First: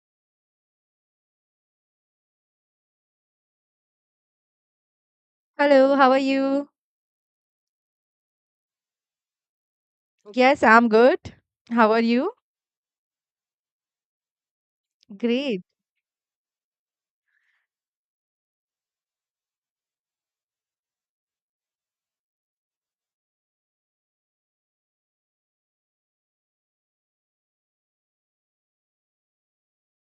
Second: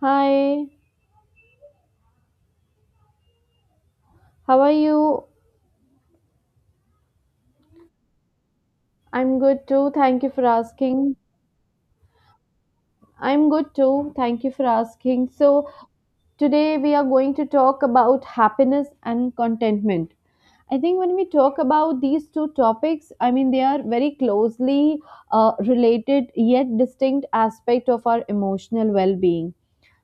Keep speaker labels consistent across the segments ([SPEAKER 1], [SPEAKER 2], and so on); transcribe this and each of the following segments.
[SPEAKER 1] Hi, how are you?
[SPEAKER 2] Hello, how are you?
[SPEAKER 1] I'm good too. Thank you for
[SPEAKER 2] Yes, I'm
[SPEAKER 1] asking.
[SPEAKER 2] good. How are you?
[SPEAKER 1] I'm good too. Thank you for asking.
[SPEAKER 2] Great.
[SPEAKER 1] So, today we are going to talk about happiness and contentment. I think when we talk about these two topics, I mean, they are very closely related yet distinct aspect of our emotional well-being.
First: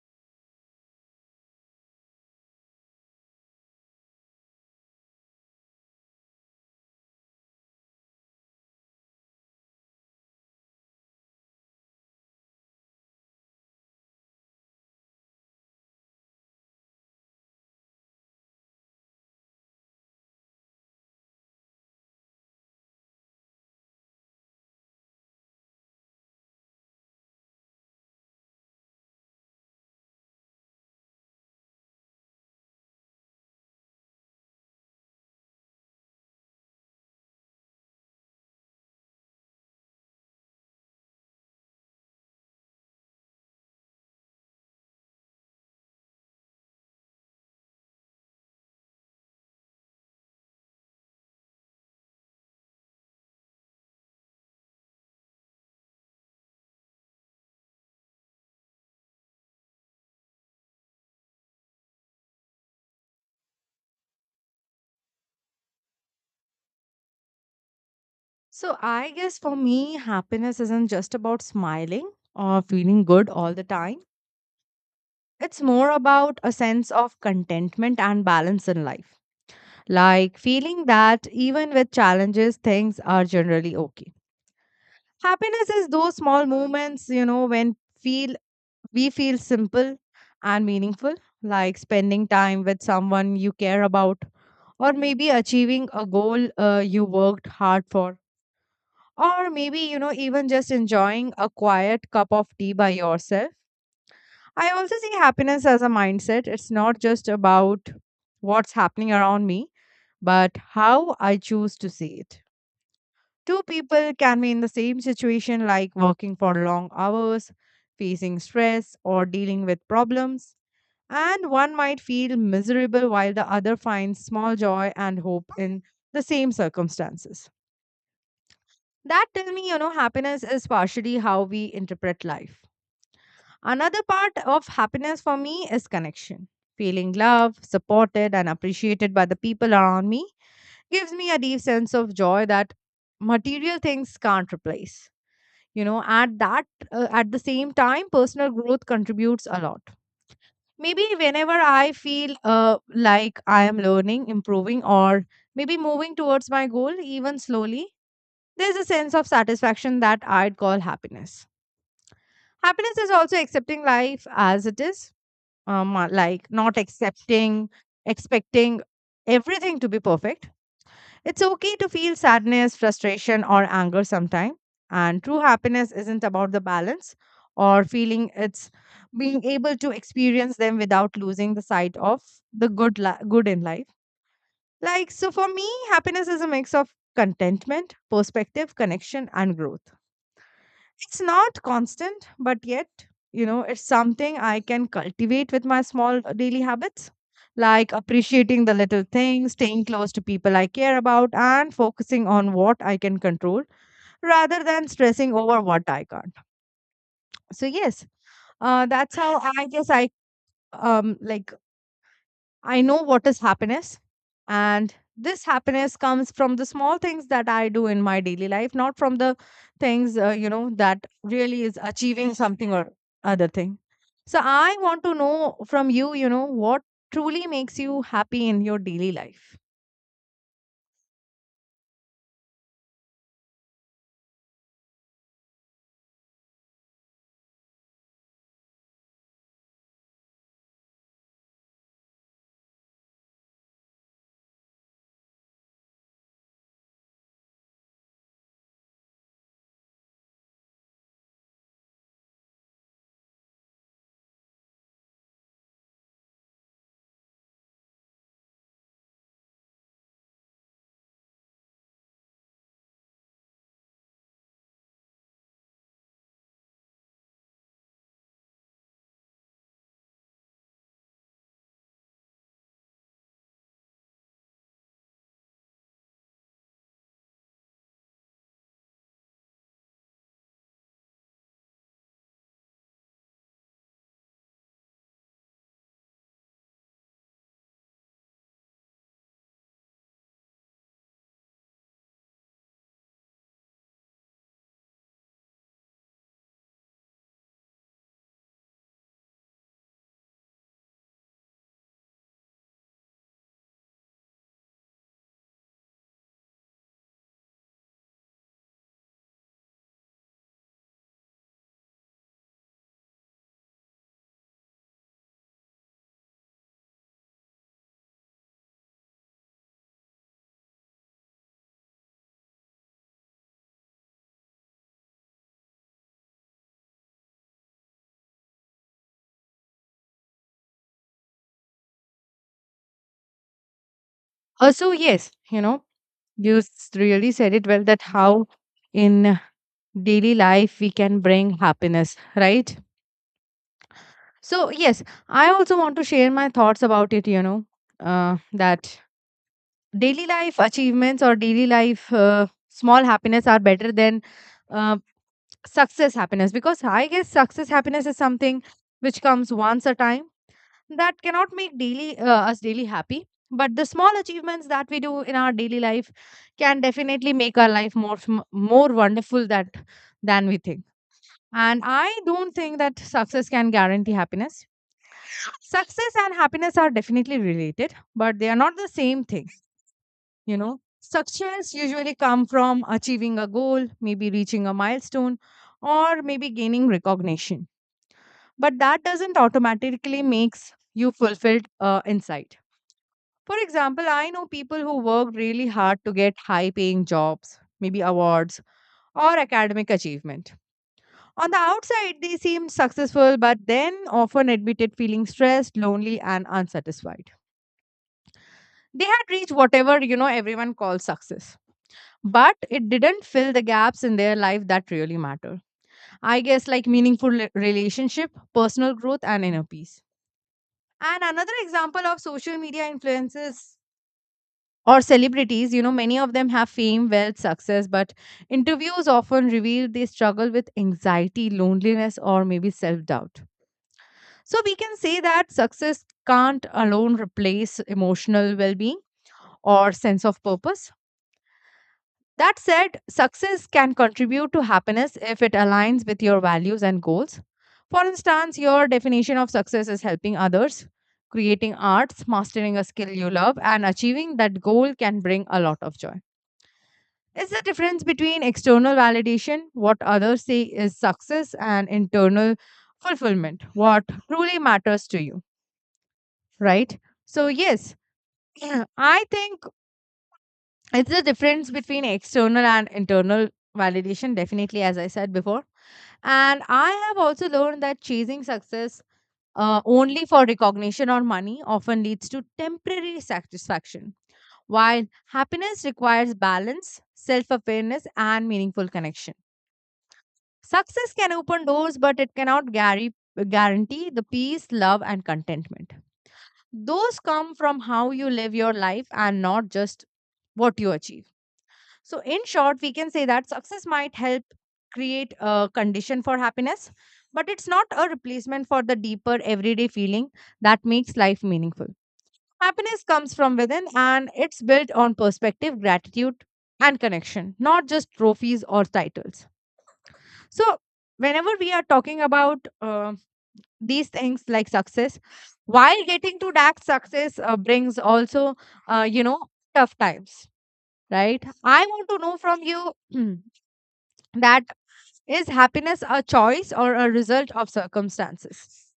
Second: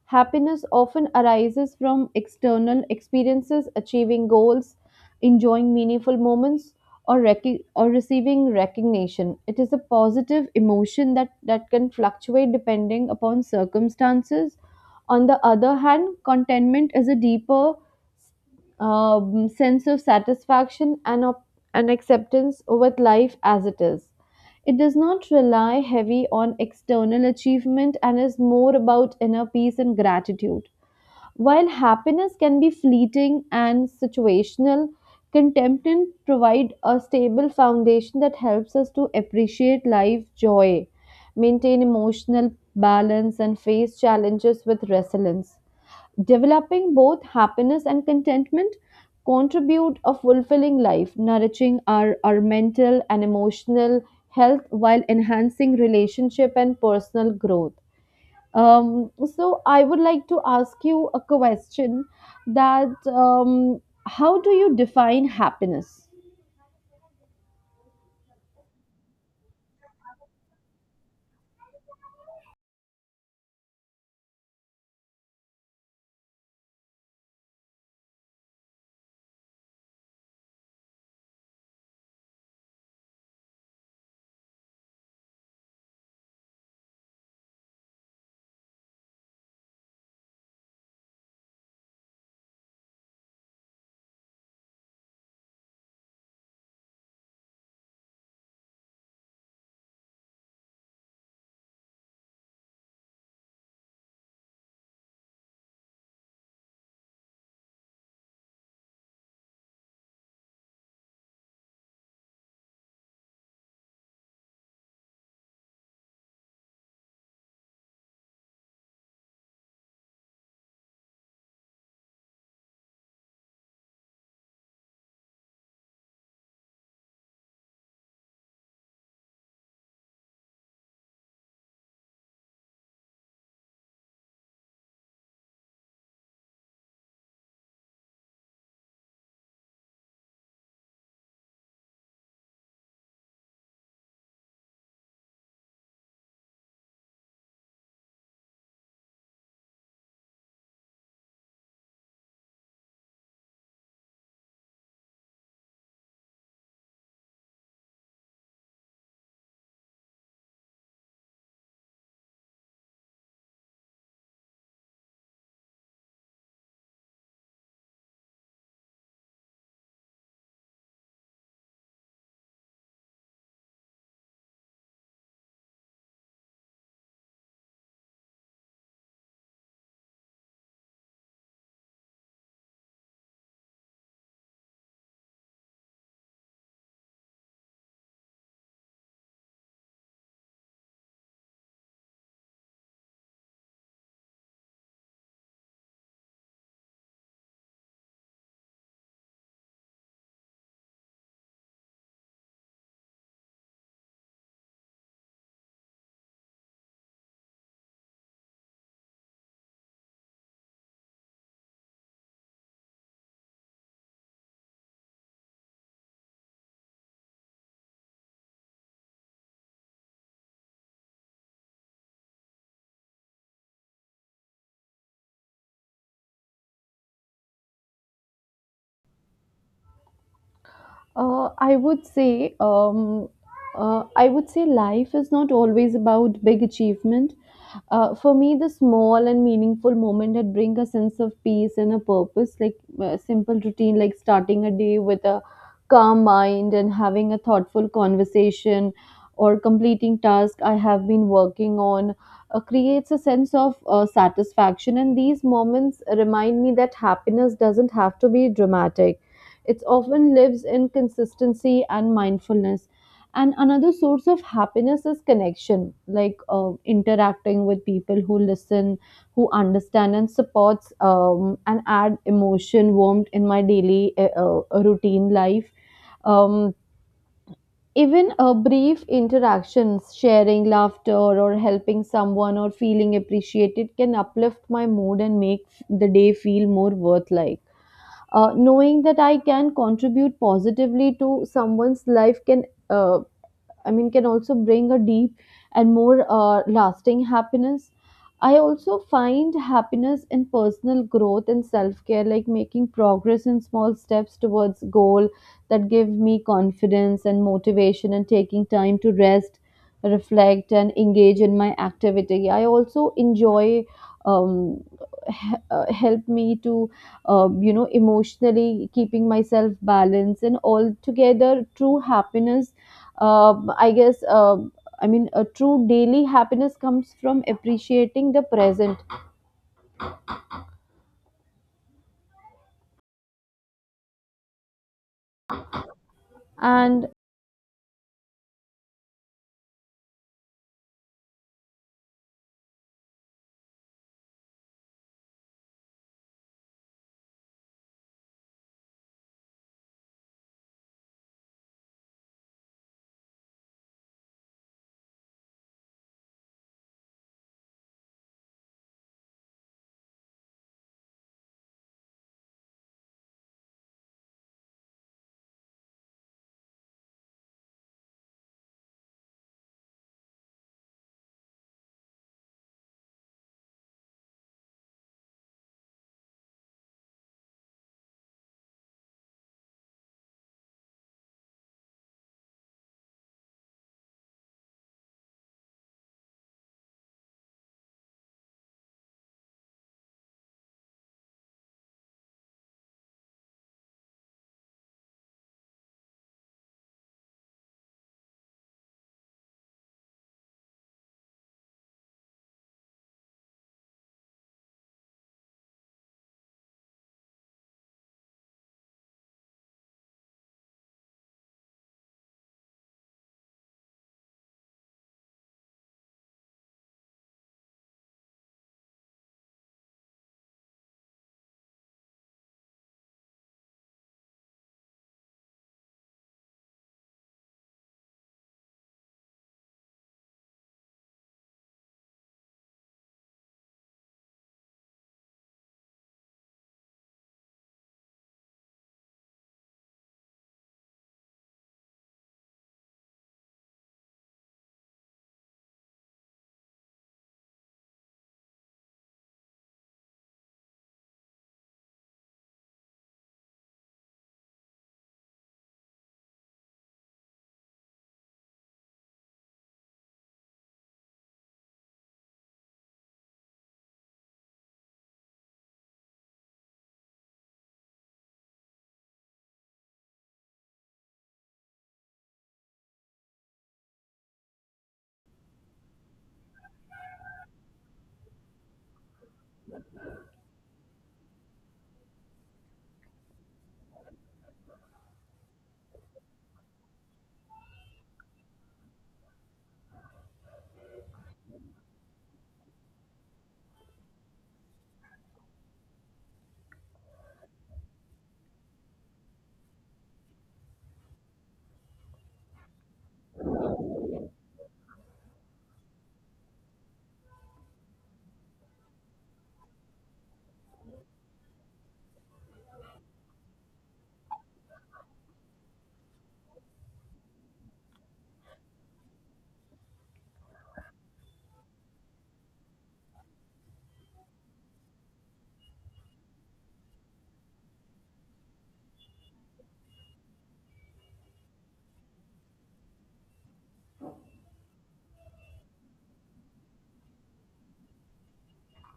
[SPEAKER 1] Happiness often arises from external experiences, achieving goals, enjoying meaningful moments, or receiving recognition. It is a positive emotion that can fluctuate depending upon circumstances. On the other hand, contentment is a deeper sense of satisfaction and and acceptance with life as it is. It does not rely heavy on external achievement and is more about inner peace and gratitude. While happiness can be fleeting and situational, contentment provide a stable foundation that helps us to appreciate life joy, maintain emotional balance and face challenges with resilience. Developing both happiness and contentment contribute a fulfilling life, nourishing our mental and emotional health while enhancing relationship and personal growth. So I would like to ask you a question that how do you define happiness?
[SPEAKER 2] So, I guess for me, happiness isn't just about smiling or feeling good all the time. It's more about a sense of contentment and balance in life. Like feeling that even with challenges, things are generally okay. Happiness is those small moments, you know, when feel we feel simple and meaningful, like spending time with someone you care about or maybe achieving a goal you worked hard for or maybe even just enjoying a quiet cup of tea by yourself. I also see happiness as a mindset. It's not just about what's happening around me but how I choose to see it. Two people can be in the same situation, like working for long hours, facing stress or dealing with problems, and one might feel miserable while the other finds small joy and hope in the same circumstances. That tell me, you know, happiness is partially how we interpret life. Another part of happiness for me is connection. Feeling loved, supported, and appreciated by the people around me gives me a deep sense of joy that material things can't replace. You know, at that, at the same time, personal growth contributes a lot. Maybe whenever I feel like I am learning, improving, or maybe moving towards my goal, even slowly, there's a sense of satisfaction that I'd call happiness. Happiness is also accepting life as it is, like not accepting, expecting everything to be perfect. It's okay to feel sadness, frustration, or anger sometimes. And true happiness isn't about the balance or feeling, it's being able to experience them without losing the sight of the good in life. Like, so for me, happiness is a mix of contentment, perspective, connection, and growth. It's not constant, but yet, you know, it's something I can cultivate with my small daily habits, like appreciating the little things, staying close to people I care about, and focusing on what I can control rather than stressing over what I can't. So, yes, that's how I guess I um like I know what is happiness. And this happiness comes from the small things that I do in my daily life, not from the things, that really is achieving something or other thing. So I want to know from you, you know, what truly makes you happy in your daily life.
[SPEAKER 1] Uh, I would say, um, I would say life is not always about big achievement. For me, the small and meaningful moment that bring a sense of peace and a purpose, like a simple routine, like starting a day with a calm mind and having a thoughtful conversation or completing task I have been working on, creates a sense of satisfaction. And these moments remind me that happiness doesn't have to be dramatic, it often lives in consistency and mindfulness. And another source of happiness is connection, like interacting with people who listen, who understand and supports, and add emotion, warmth in my daily routine life. Um, even a brief interactions, sharing laughter or helping someone or feeling appreciated can uplift my mood and make the day feel more worth like knowing that I can contribute positively to someone's life can uh, can also bring a deep and more lasting happiness. I also find happiness in personal growth and self care, like making progress in small steps towards goal that give me confidence and motivation, and taking time to rest, reflect, and engage in my activity. I also enjoy um, help me to you know emotionally keeping myself balanced and altogether true happiness uh, I guess, uh, a true daily happiness comes from appreciating the present.
[SPEAKER 2] So yes, you know,
[SPEAKER 1] And,
[SPEAKER 2] really said it well that how in daily life we can bring happiness, right? So yes, I also want to share my thoughts about it. You know, that daily life achievements or daily life small happiness are better than uh, success happiness, because I guess success happiness is something which comes once a time, that cannot make daily us daily happy. But the small achievements that we do in our daily life can definitely make our life more more wonderful that than we think. And I don't think that success can guarantee happiness. Success and happiness are definitely related, but they are not the same thing, you know. Success usually come from achieving a goal, maybe reaching a milestone or maybe gaining recognition, but that doesn't automatically makes you fulfilled inside. For example, I know people who worked really hard to get high paying jobs, maybe awards or academic achievement. On the outside they seemed successful, but then often admitted feeling stressed, lonely and unsatisfied. They had reached whatever, you know, everyone calls success, but it didn't fill the gaps in their life that really matter. I guess like meaningful relationship, personal growth and inner peace. And another example of social media influences or celebrities, you know, many of them have fame, wealth, success, but interviews often reveal they struggle with anxiety, loneliness or maybe self doubt. So we can say that success can't alone replace emotional well being or sense of purpose. That said, success can contribute to happiness if it aligns with your values and goals. For instance, your definition of success is helping others, creating arts, mastering a skill you love, and achieving that goal can bring a lot of joy. It's the difference between external validation, what others say is success, and internal fulfillment, what truly matters to you, right? So, yes, I think it's the difference between external and internal validation, definitely, as I said before. And I have also learned that chasing success only for recognition or money often leads to temporary satisfaction, while happiness requires balance, self awareness, and meaningful connection. Success can open doors, but it cannot guarantee the peace, love, and contentment. Those come from how you live your life and not just what you achieve. So, in short, we can say that success might help create a condition for happiness, but it's not a replacement for the deeper everyday feeling that makes life meaningful. Happiness comes from within and it's built on perspective, gratitude, and connection, not just trophies or titles. So, whenever we are talking about these things like success, while getting to that success brings also, uh, you know, tough times, right? I want to know from you. That is happiness a choice or a result of circumstances?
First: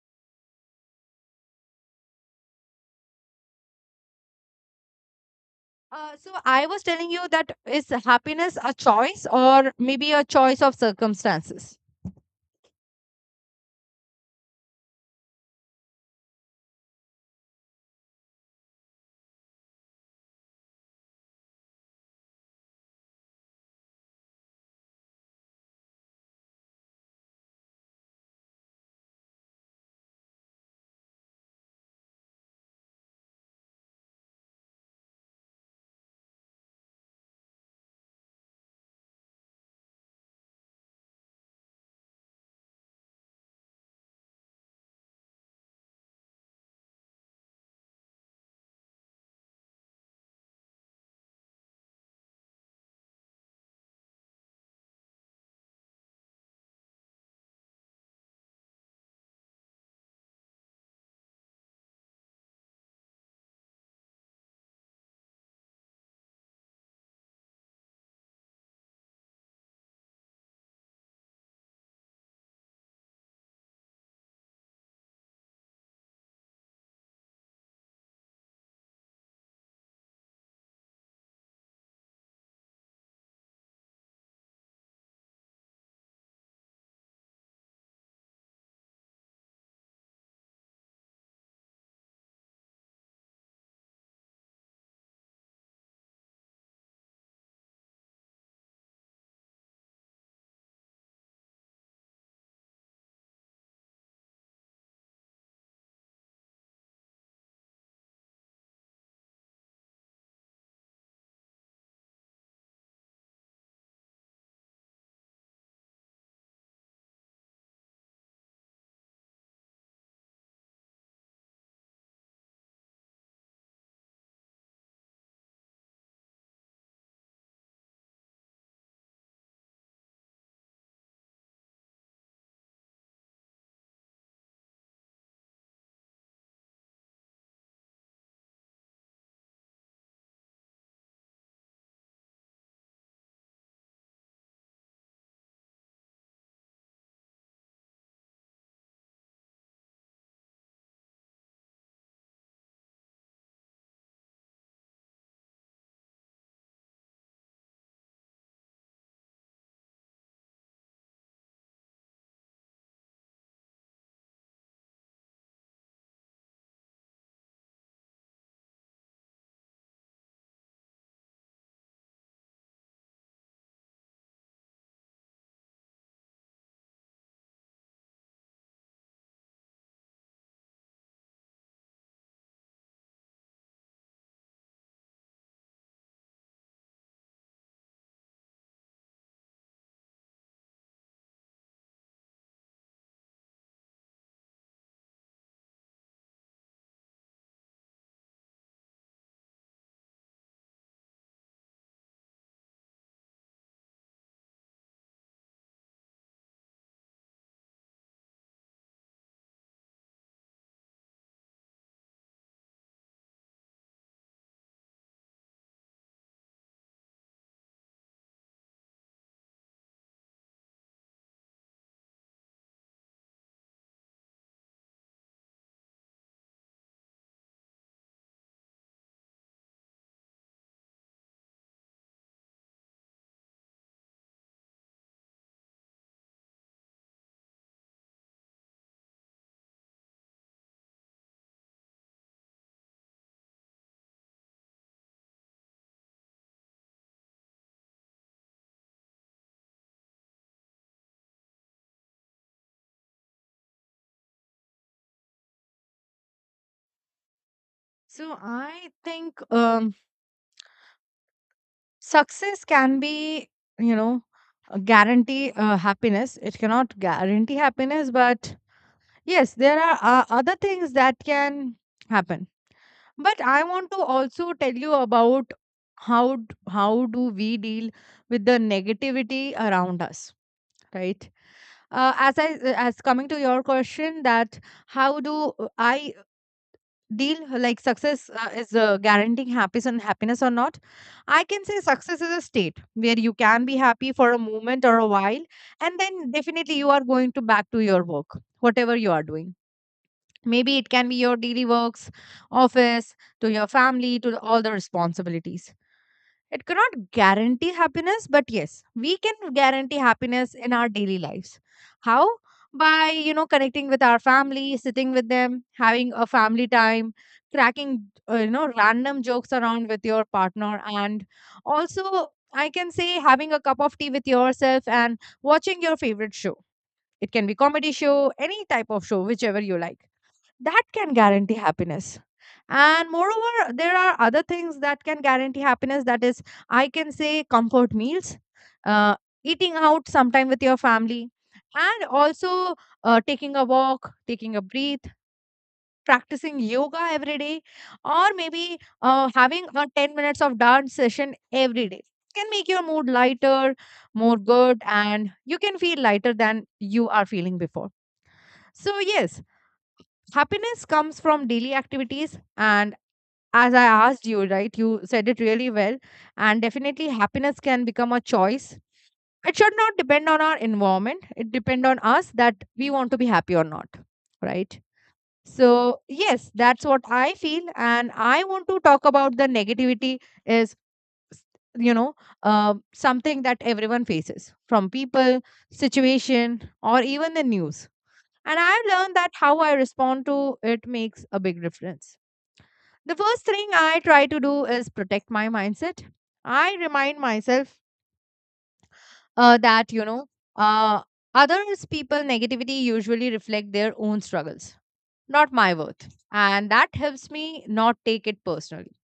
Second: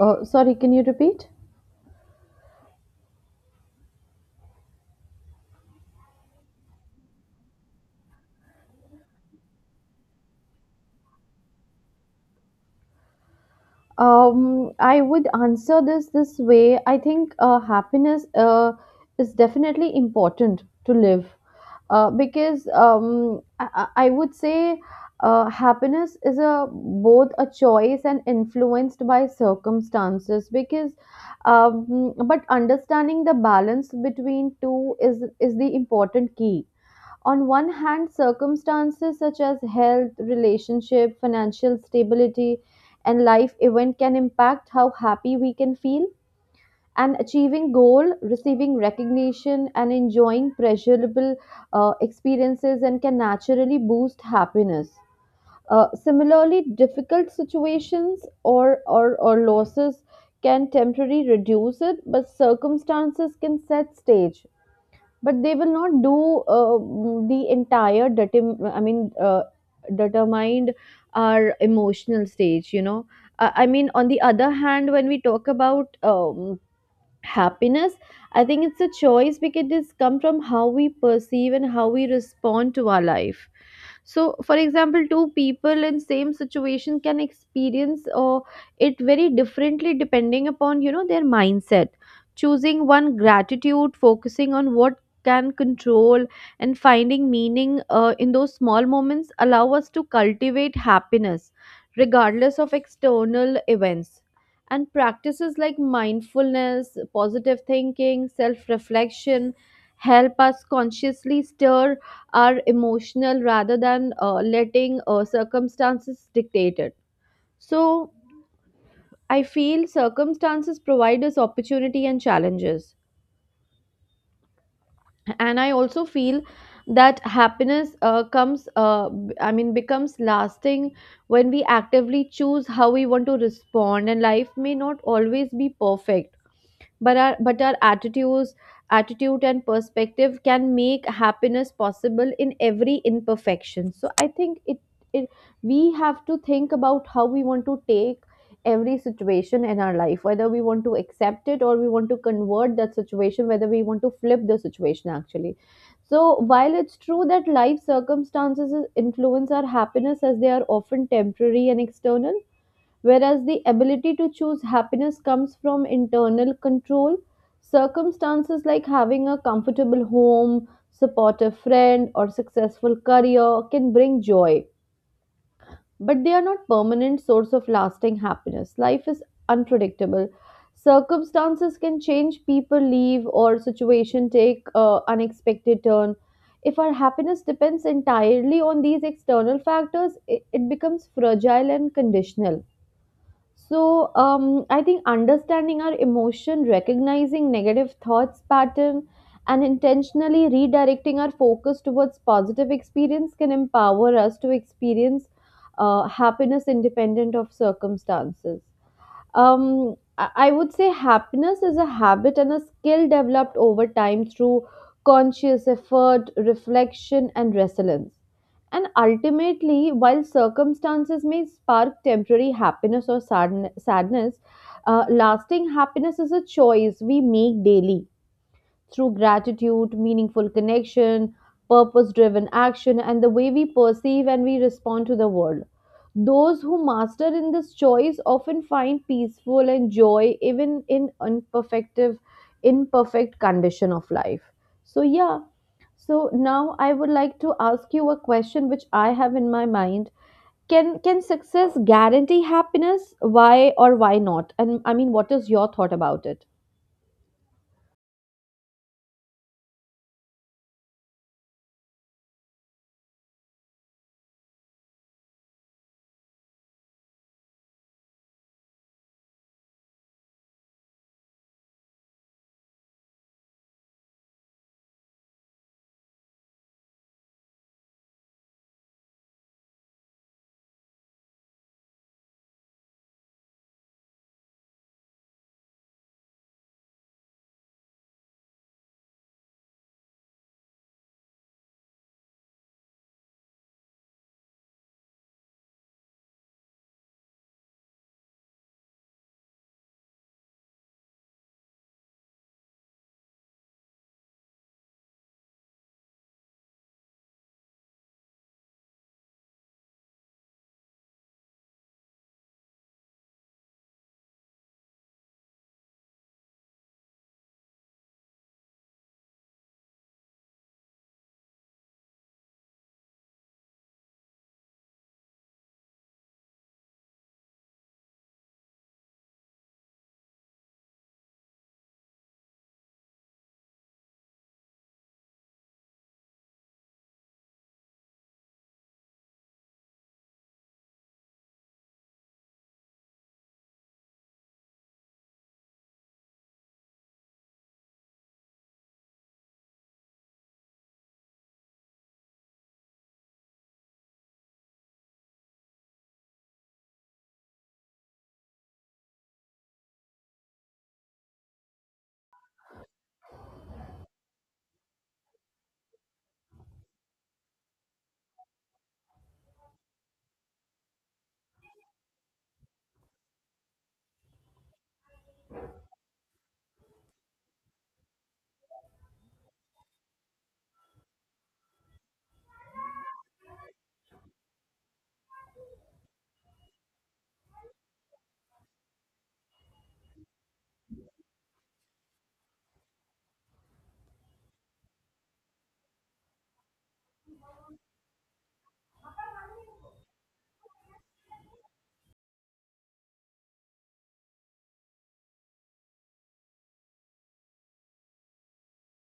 [SPEAKER 1] sorry, can you repeat?
[SPEAKER 2] So I was telling you that is happiness a choice or maybe a choice of circumstances?
[SPEAKER 1] I would answer this way. I think happiness is definitely important to live because I would say happiness is a both a choice and influenced by circumstances because but understanding the balance between two is the important key. On one hand, circumstances such as health, relationship, financial stability, and life event can impact how happy we can feel. And achieving goal, receiving recognition, and enjoying pleasurable experiences and can naturally boost happiness. Similarly, difficult situations or losses can temporarily reduce it, but circumstances can set stage, but they will not do the entire determined our emotional stage, you know. I mean on the other hand when we talk about happiness, I think it's a choice because it's come from how we perceive and how we respond to our life. So for example, two people in same situation can experience or it very differently depending upon, you know, their mindset, choosing one gratitude, focusing on what can control and finding meaning in those small moments allow us to cultivate happiness regardless of external events. And practices like mindfulness, positive thinking, self reflection help us consciously stir our emotional rather than letting circumstances dictate it. So, I feel circumstances provide us opportunity and challenges. And I also feel that happiness comes, b- I mean, becomes lasting when we actively choose how we want to respond, and life may not always be perfect, but our attitude and perspective can make happiness possible in every imperfection. So I think it, it we have to think about how we want to take every situation in our life, whether we want to accept it or we want to convert that situation, whether we want to flip the situation actually. So while it's true that life circumstances influence our happiness as they are often temporary and external, whereas the ability to choose happiness comes from internal control. Circumstances like having a comfortable home, supportive friend, or successful career can bring joy, but they are not permanent source of lasting happiness. Life is unpredictable. Circumstances can change, people leave, or situation take unexpected turn. If our happiness depends entirely on these external factors, it becomes fragile and conditional. So I think understanding our emotion, recognizing negative thoughts pattern, and intentionally redirecting our focus towards positive experience can empower us to experience happiness independent of circumstances. I would say happiness is a habit and a skill developed over time through conscious effort, reflection, and resilience. And ultimately, while circumstances may spark temporary happiness or sadness, lasting happiness is a choice we make daily through gratitude, meaningful connection, purpose driven action, and the way we perceive and we respond to the world. Those who master in this choice often find peaceful and joy even in imperfect condition of life. So yeah, so now I would like to ask you a question which I have in my mind. Can success guarantee happiness, why or why not, and I mean what is your thought about it?
[SPEAKER 2] So I think success can be, you know, a guarantee happiness. It cannot guarantee happiness, but yes, there are other things that can happen. But I want to also tell you about how do we deal with the negativity around us, right? As I, as coming to your question, that how do I deal like success is guaranteeing happiness and happiness or not. I can say success is a state where you can be happy for a moment or a while, and then definitely you are going to back to your work, whatever you are doing. Maybe it can be your daily works, office, to your family, to all the responsibilities. It cannot guarantee happiness, but yes, we can guarantee happiness in our daily lives. How? By, you know, connecting with our family, sitting with them, having a family time, cracking, random jokes around with your partner, and also, I can say, having a cup of tea with yourself and watching your favorite show. It can be comedy show, any type of show, whichever you like, that can guarantee happiness. And moreover, there are other things that can guarantee happiness, that is, I can say, comfort meals, uh, eating out sometime with your family, and also, taking a walk, taking a breath, practicing yoga every day, or maybe having a 10 minutes of dance session every day can make your mood lighter, more good, and you can feel lighter than you are feeling before. So yes, happiness comes from daily activities. And as I asked you, right, you said it really well, and definitely happiness can become a choice. It should not depend on our environment, it depend on us that we want to be happy or not, right? So yes, that's what I feel. And I want to talk about the negativity. Is s- you know, uh, something that everyone faces, from people, situation, or even the news, and I've learned that how I respond to it makes a big difference. The first thing I try to do is protect my mindset. I remind myself that, you know, uh, others people negativity usually reflect their own struggles, not my worth. And that helps me not take it personally.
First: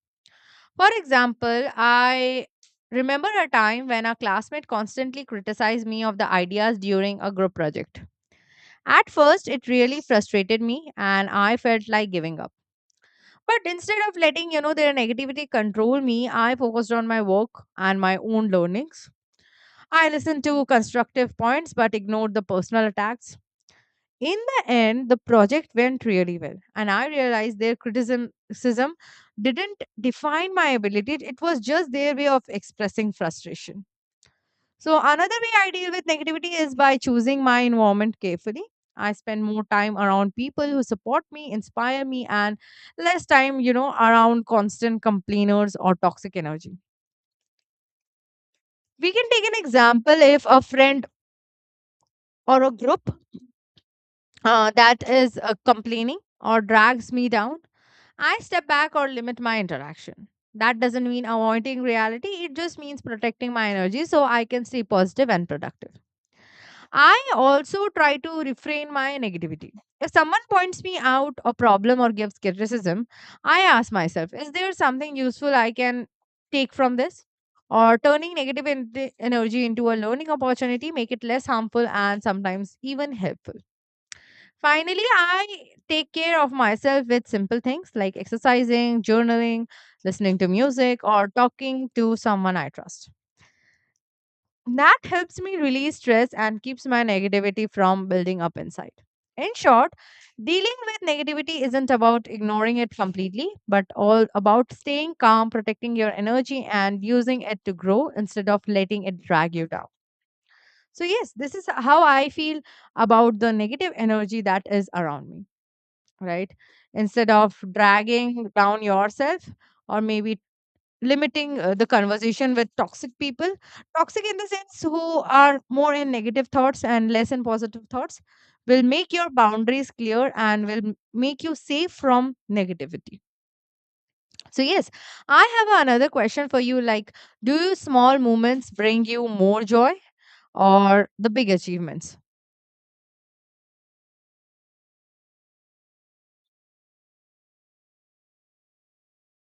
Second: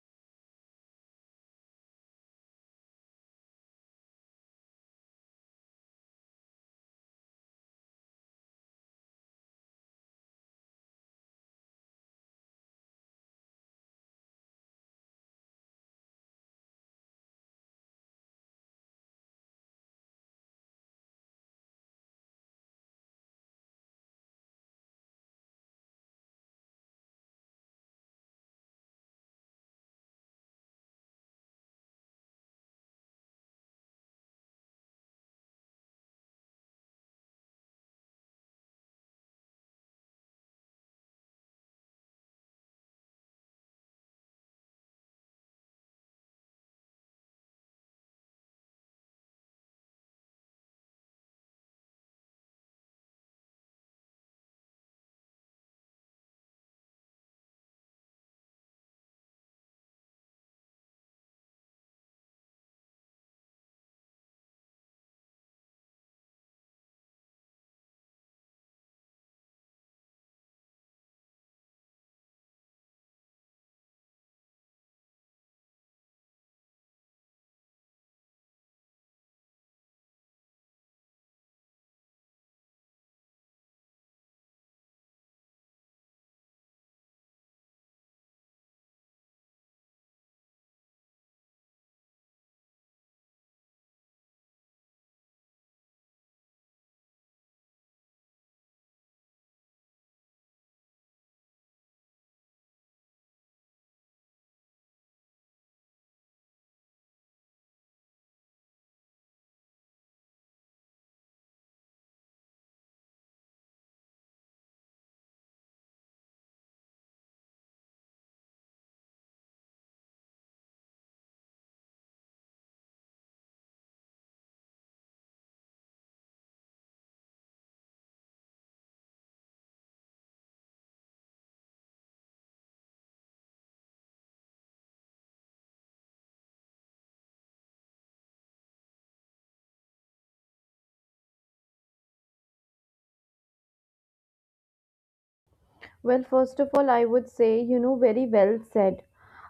[SPEAKER 2] For example, I remember a time when a classmate constantly criticized me of the ideas during a group project. At first, it really frustrated me and I felt like giving up. But instead of letting, you know, their negativity control me, I focused on my work and my own learnings. I listened to constructive points but ignored the personal attacks. In the end, the project went really well, and I realized their criticism didn't define my ability. It was just their way of expressing frustration. So another way I deal with negativity is by choosing my environment carefully. I spend more time around people who support me, inspire me, and less time, you know, around constant complainers or toxic energy. We can take an example, if a friend or a group that is complaining or drags me down, I step back or limit my interaction. That doesn't mean avoiding reality, it just means protecting my energy so I can stay positive and productive. I also try to refrain my negativity. If someone points me out a problem or gives criticism, I ask myself, is there something useful I can take from this? Or turning negative energy into a learning opportunity make it less harmful and sometimes even helpful. Finally, I take care of myself with simple things like exercising, journaling, listening to music, or talking to someone I trust. That helps me release stress and keeps my negativity from building up inside. In short, dealing with negativity isn't about ignoring it completely, but all about staying calm, protecting your energy, and using it to grow instead of letting it drag you down. So, yes, this is how I feel about the negative energy that is around me, right? Instead of dragging down yourself or maybe limiting the conversation with toxic people, toxic in the sense who are more in negative thoughts and less in positive thoughts, will make your boundaries clear and will make you safe from negativity. So yes, I have another question for you. Like, do you small moments bring you more joy or the big achievements?
[SPEAKER 1] Well, first of all, I would say, you know, very well said.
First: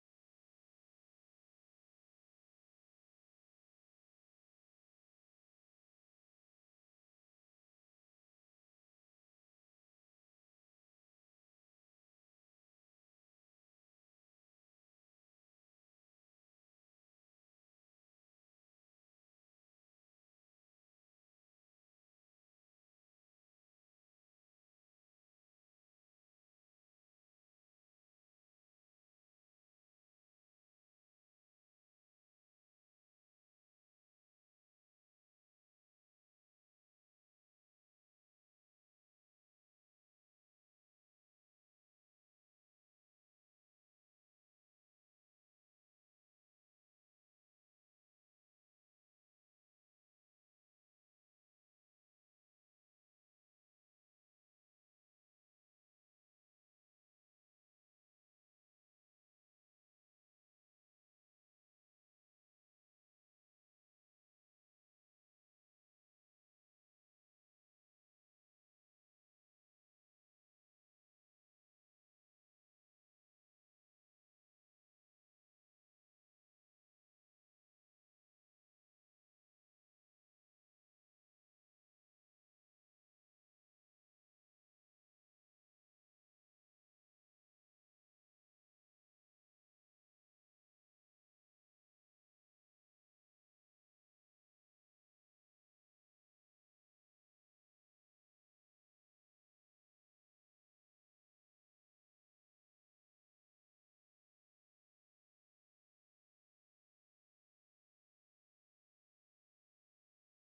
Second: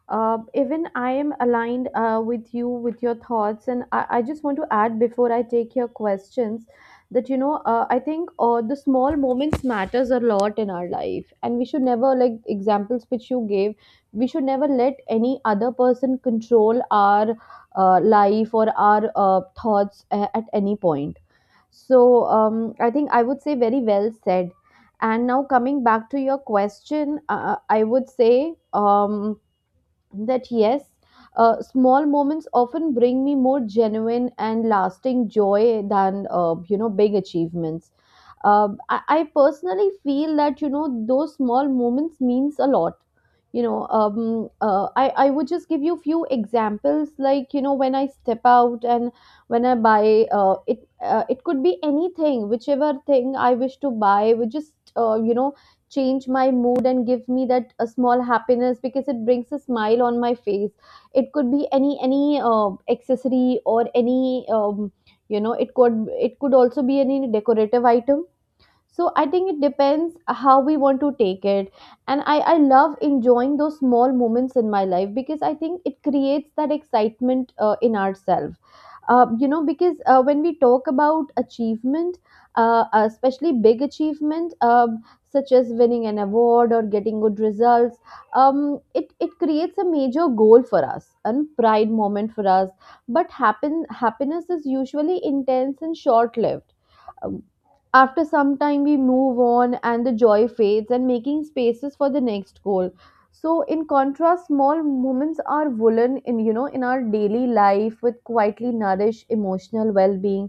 [SPEAKER 1] Even I am aligned with you, with your thoughts. And I just want to add before I take your questions that, you know, I think the small moments matters a lot in our life. And we should never, like examples which you gave, we should never let any other person control our life or our thoughts at any point. So I think I would say very well said. And now, coming back to your question, I would say that yes, small moments often bring me more genuine and lasting joy than you know big achievements. I personally feel that you know those small moments means a lot. You know, I would just give you few examples like you know when I step out and when I buy it could be anything whichever thing I wish to buy would just you know change my mood and give me that a small happiness because it brings a smile on my face. It could be any accessory or any you know, it could also be any decorative item. So I think it depends how we want to take it. And I love enjoying those small moments in my life because I think it creates that excitement in ourselves, you know, because when we talk about achievement, especially big achievement, such as winning an award or getting good results it creates a major goal for us and pride moment for us, but happiness is usually intense and short lived. After some time, we move on and the joy fades, and making spaces for the next goal. So, in contrast, small moments are woven in, you know, in our daily life with quietly nourish emotional well being,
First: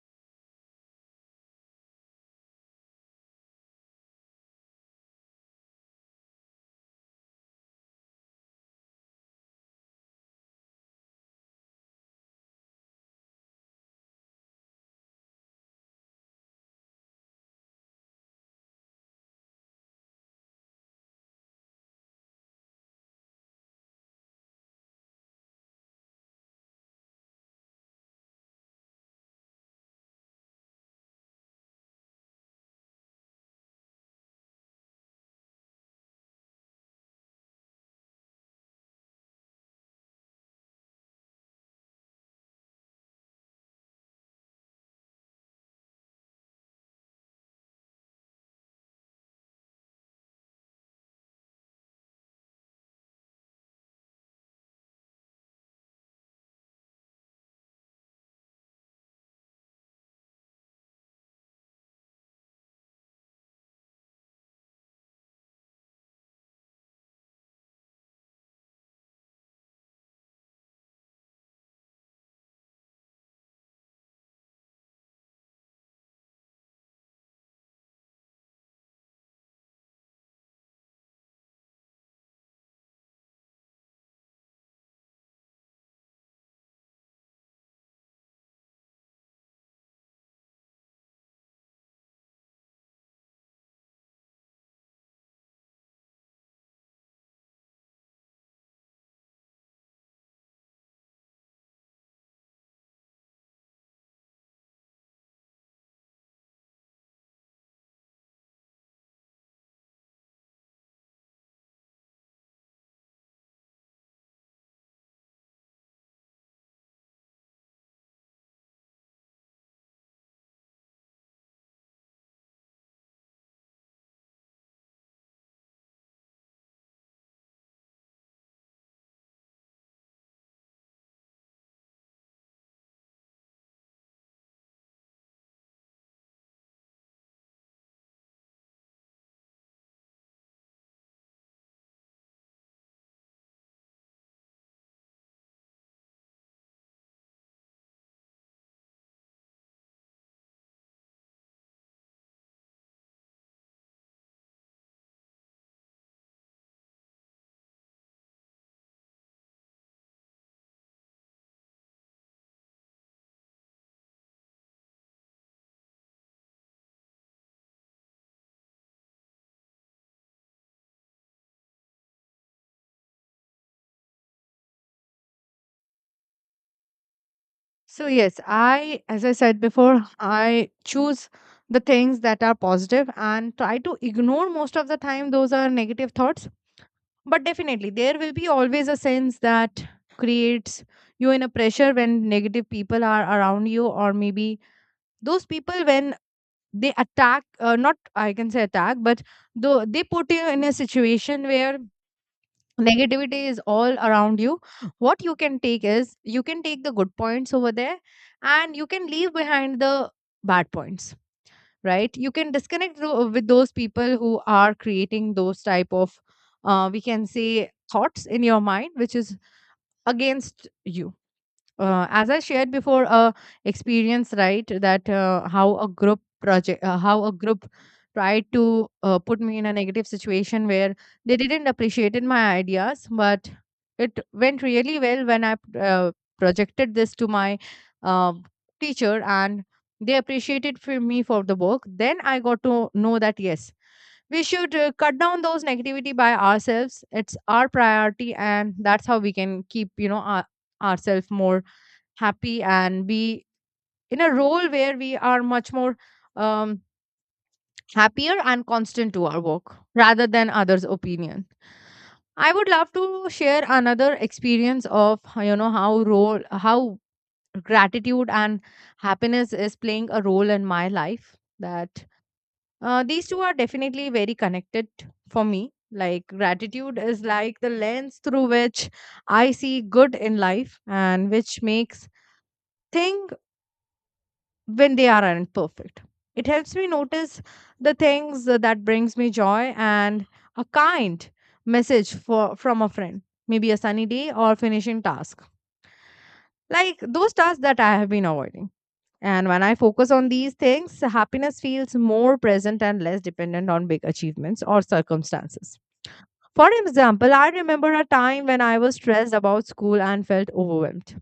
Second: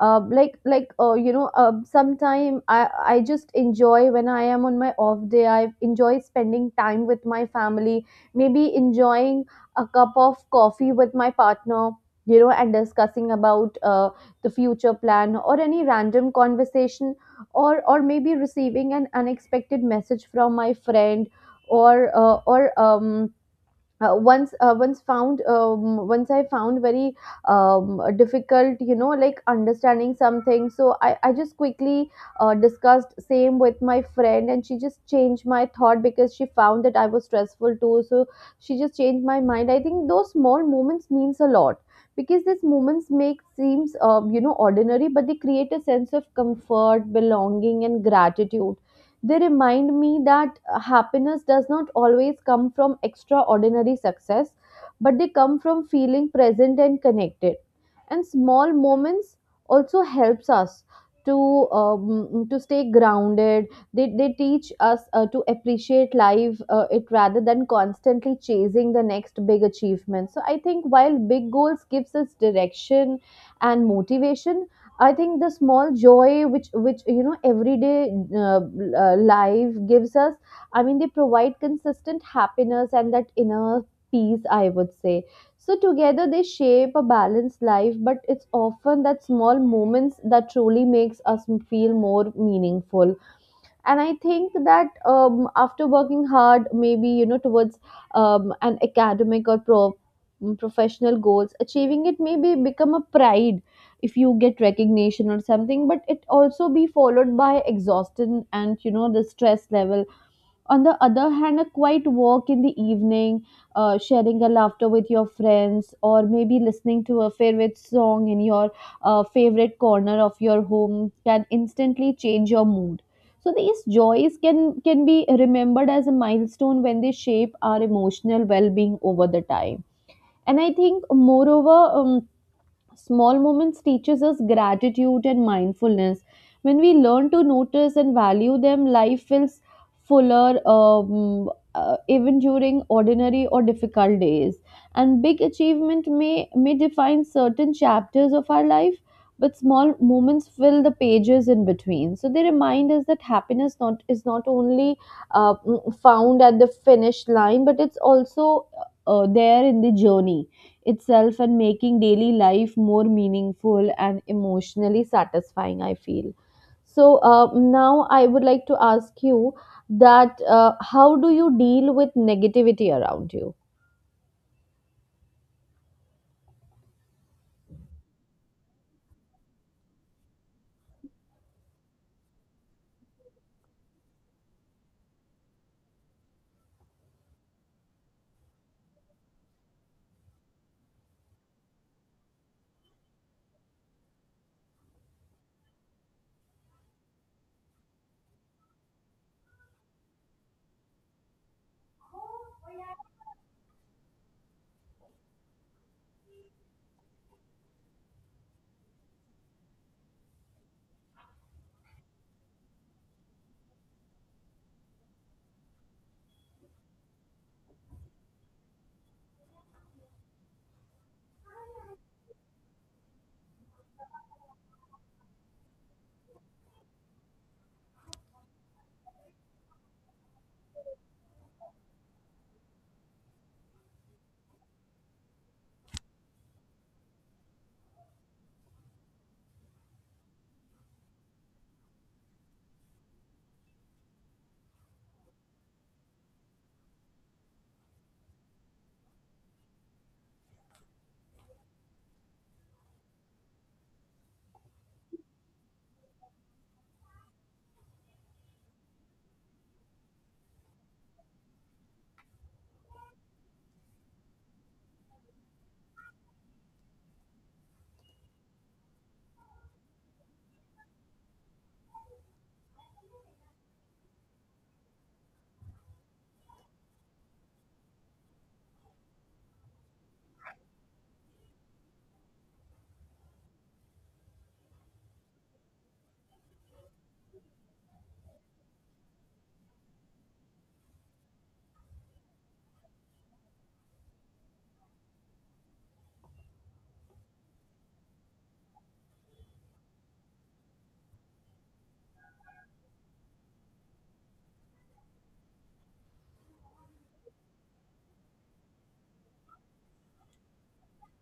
[SPEAKER 1] you know, I just enjoy when I am on my off day, I enjoy spending time with my family, maybe enjoying a cup of coffee with my partner, you know, and discussing about the future plan or any random conversation, or maybe receiving an unexpected message from my friend, or once once found once I found very difficult, you know, like understanding something. So I just quickly discussed same with my friend and she just changed my thought because she found that I was stressful too, so she just changed my mind. I think those small moments means a lot because these moments make seems you know ordinary, but they create a sense of comfort belonging and gratitude. They remind me that happiness does not always come from extraordinary success, but they come from feeling present and connected. And small moments also helps us to to stay grounded. They teach us to appreciate life it rather than constantly chasing the next big achievement. So I think while big goals gives us direction and motivation, I think the small joy which everyday uh, life gives us. I mean, they provide consistent happiness and that inner peace. I would say so. Together, they shape a balanced life. But it's often that small moments that truly makes us feel more meaningful. And I think that after working hard maybe towards an academic or professional goals achieving it maybe become a pride if you get recognition or something, but it also be followed by exhaustion and you know the stress level. On the other hand, a quiet walk in the evening, sharing a laughter with your friends, or maybe listening to a favorite song in your favorite corner of your home can instantly change your mood. So these joys can be remembered as a milestone when they shape our emotional well-being over the time. And I think moreover, small moments teaches us gratitude and mindfulness. When we learn to notice and value them, life feels fuller, even during ordinary or difficult days. And big achievement may define certain chapters of our life, but small moments fill the pages in between. So they remind us that happiness not is not only uh, found at the finish line, but it's also there in the journey itself, and making daily life more meaningful and emotionally satisfying I feel so. Now I would like to ask you that how do you deal with negativity around you?
[SPEAKER 2] So, yes, I, as I said before, I choose the things that are positive and try to ignore most of the time those are negative thoughts. But definitely, there will be always a sense that creates you in a pressure when negative people are around you, or maybe those people when they attack, not I can say attack, but though they put you in a situation where negativity is all around you. What you can take is you can take the good points over there and you can leave behind the bad points, right? You can disconnect with those people who are creating those type of, we can say, thoughts in your mind which is against you. As I shared before a experience, right, that how a group project, how a group tried to put me in a negative situation where they didn't appreciate my ideas, but it went really well when I uh, projected this to my uh, teacher, and they appreciated for me for the work. Then I got to know that yes, we should cut down those negativity by ourselves. It's our priority, and that's how we can keep, you know, our, ourselves more happy and be in a role where we are much more um, happier and constant to our work rather than others' opinion. I would love to share another experience of you know, how role, how gratitude and happiness is playing a role in my life. That these two are definitely very connected for me. Like, gratitude is like the lens through which I see good in life and which makes things when they aren't perfect. It helps me notice the things that brings me joy and a kind message for from a friend, maybe a sunny day or finishing task. Like those tasks that I have been avoiding. And when I focus on these things, happiness feels more present and less dependent on big achievements or circumstances. For example, I remember a time when I was stressed about school and felt overwhelmed.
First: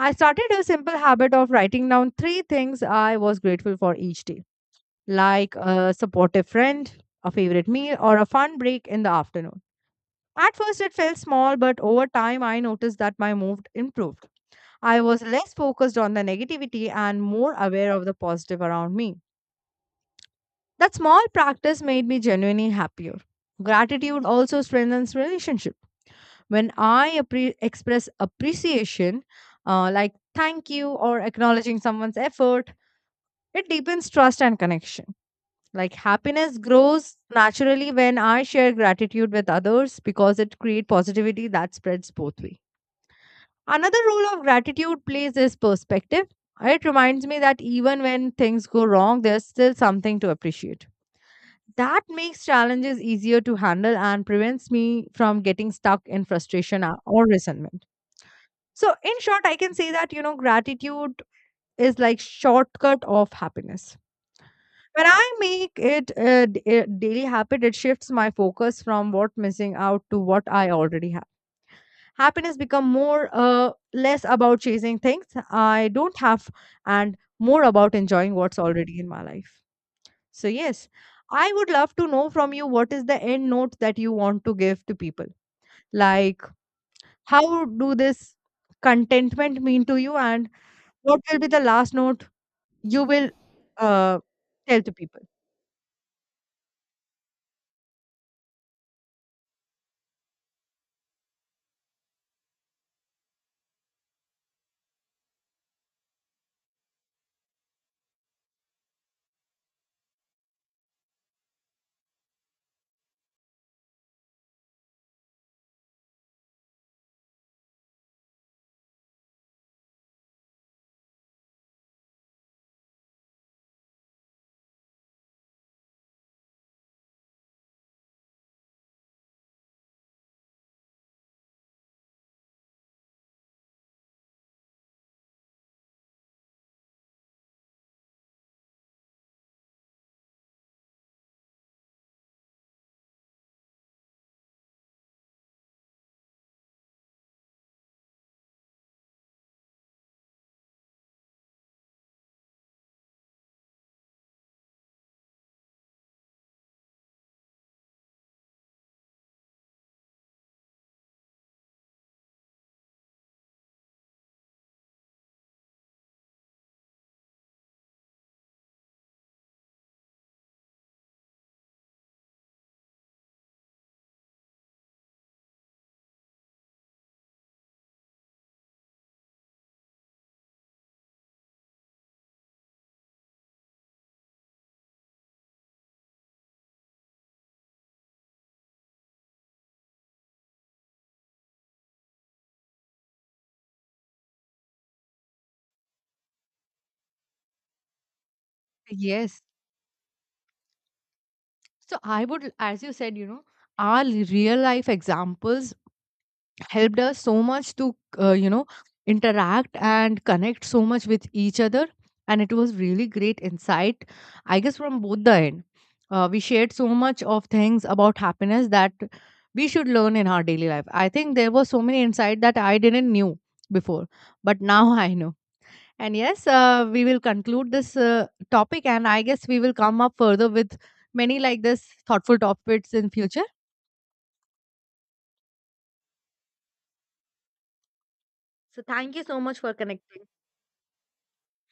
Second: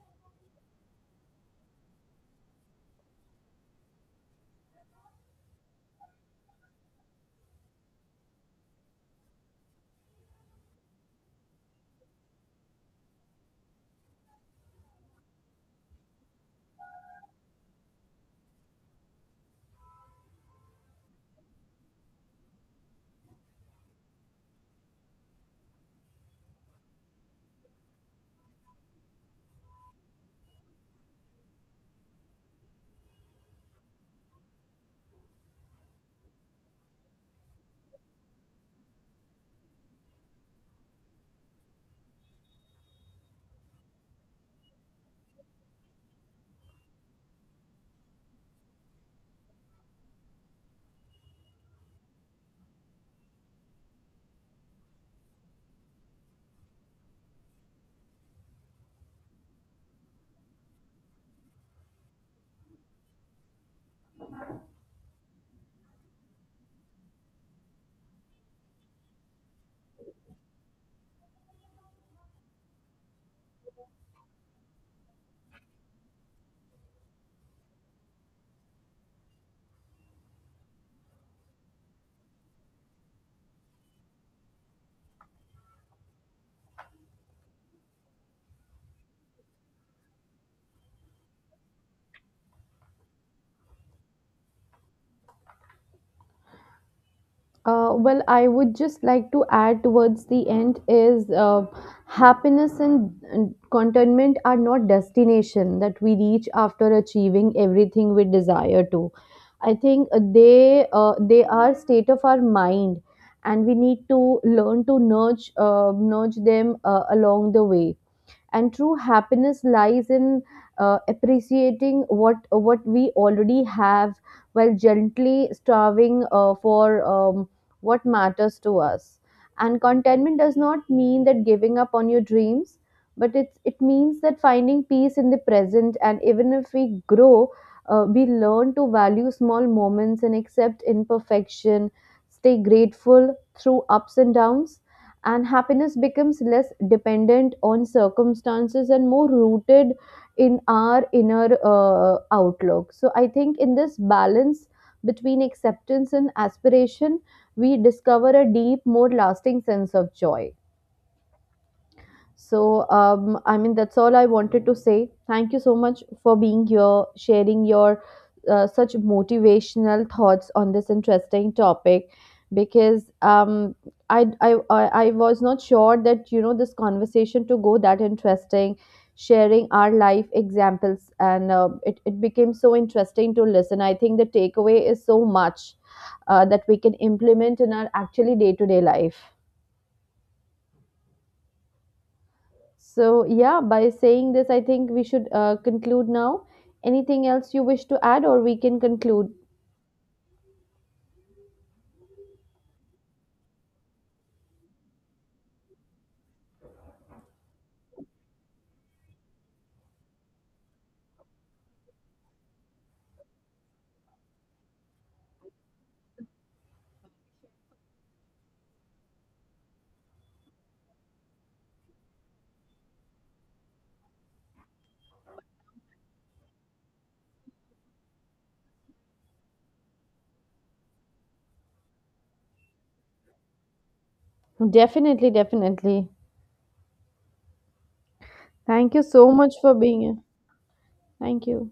[SPEAKER 2] I started a simple habit of writing down three things I was grateful for each day, like a supportive friend, a favorite meal, or a fun break in the afternoon. At first, it felt small, but over time, I noticed that my mood improved. I was less focused on the negativity and more aware of the positive around me. That small practice made me genuinely happier. Gratitude also strengthens relationship. When I express appreciation, like thank you or acknowledging someone's effort, it deepens trust and connection. Like, happiness grows naturally when I share gratitude with others because it creates positivity that spreads both way. Another role of gratitude plays is perspective. It reminds me that even when things go wrong, there's still something to appreciate. That makes challenges easier to handle and prevents me from getting stuck in frustration or resentment. So, in short, I can say that, you know, gratitude is like shortcut of happiness. When I make it a, a daily habit, it shifts my focus from what missing out to what I already have. Happiness become more less about chasing things I don't have and more about enjoying what's already in my life. So yes, I would love to know from you, what is the end note that you want to give to people? Like, how do this contentment mean to you, and what will be the last note you will uh, tell to people?
[SPEAKER 1] Well, I would just like to add towards the end is, happiness and contentment are not destination that we reach after achieving everything we desire to. I think they are state of our mind, and we need to learn to nudge nudge them along the way, and true happiness lies in appreciating what we already have, while gently starving for what matters to us. And contentment does not mean that giving up on your dreams, but it means that finding peace in the present, and even if we grow, we learn to value small moments and accept imperfection, stay grateful through ups and downs, and happiness becomes less dependent on circumstances and more rooted in our inner outlook. So I think in this balance between acceptance and aspiration, we discover a deep more lasting sense of joy. So, I mean, that's all I wanted to say. Thank you so much for being here, sharing your such motivational thoughts on this interesting topic. Because I was not sure that you know this conversation to go that interesting, sharing our life examples, and it became so interesting to listen. I think the takeaway is so much that we can implement in our actually day to day life. So, yeah, by saying this, I think we should conclude now. Anything else you wish to add, or we can conclude?
[SPEAKER 2] Yes. So I would, as you said, you know, our real life examples helped us so much to, you know, interact and connect so much with each other. And it was really great insight, I guess, from both the end. We shared so much of things about happiness that we should learn in our daily life. I think there were so many insight that I didn't knew before, but now I know. And yes, we will conclude this topic, and I guess we will come up further with many like this thoughtful topics in future.
[SPEAKER 1] Definitely, definitely.
[SPEAKER 2] So
[SPEAKER 1] Thank you
[SPEAKER 2] thank you
[SPEAKER 1] so
[SPEAKER 2] so
[SPEAKER 1] much
[SPEAKER 2] much for
[SPEAKER 1] for being here.
[SPEAKER 2] connecting.
[SPEAKER 1] Thank you.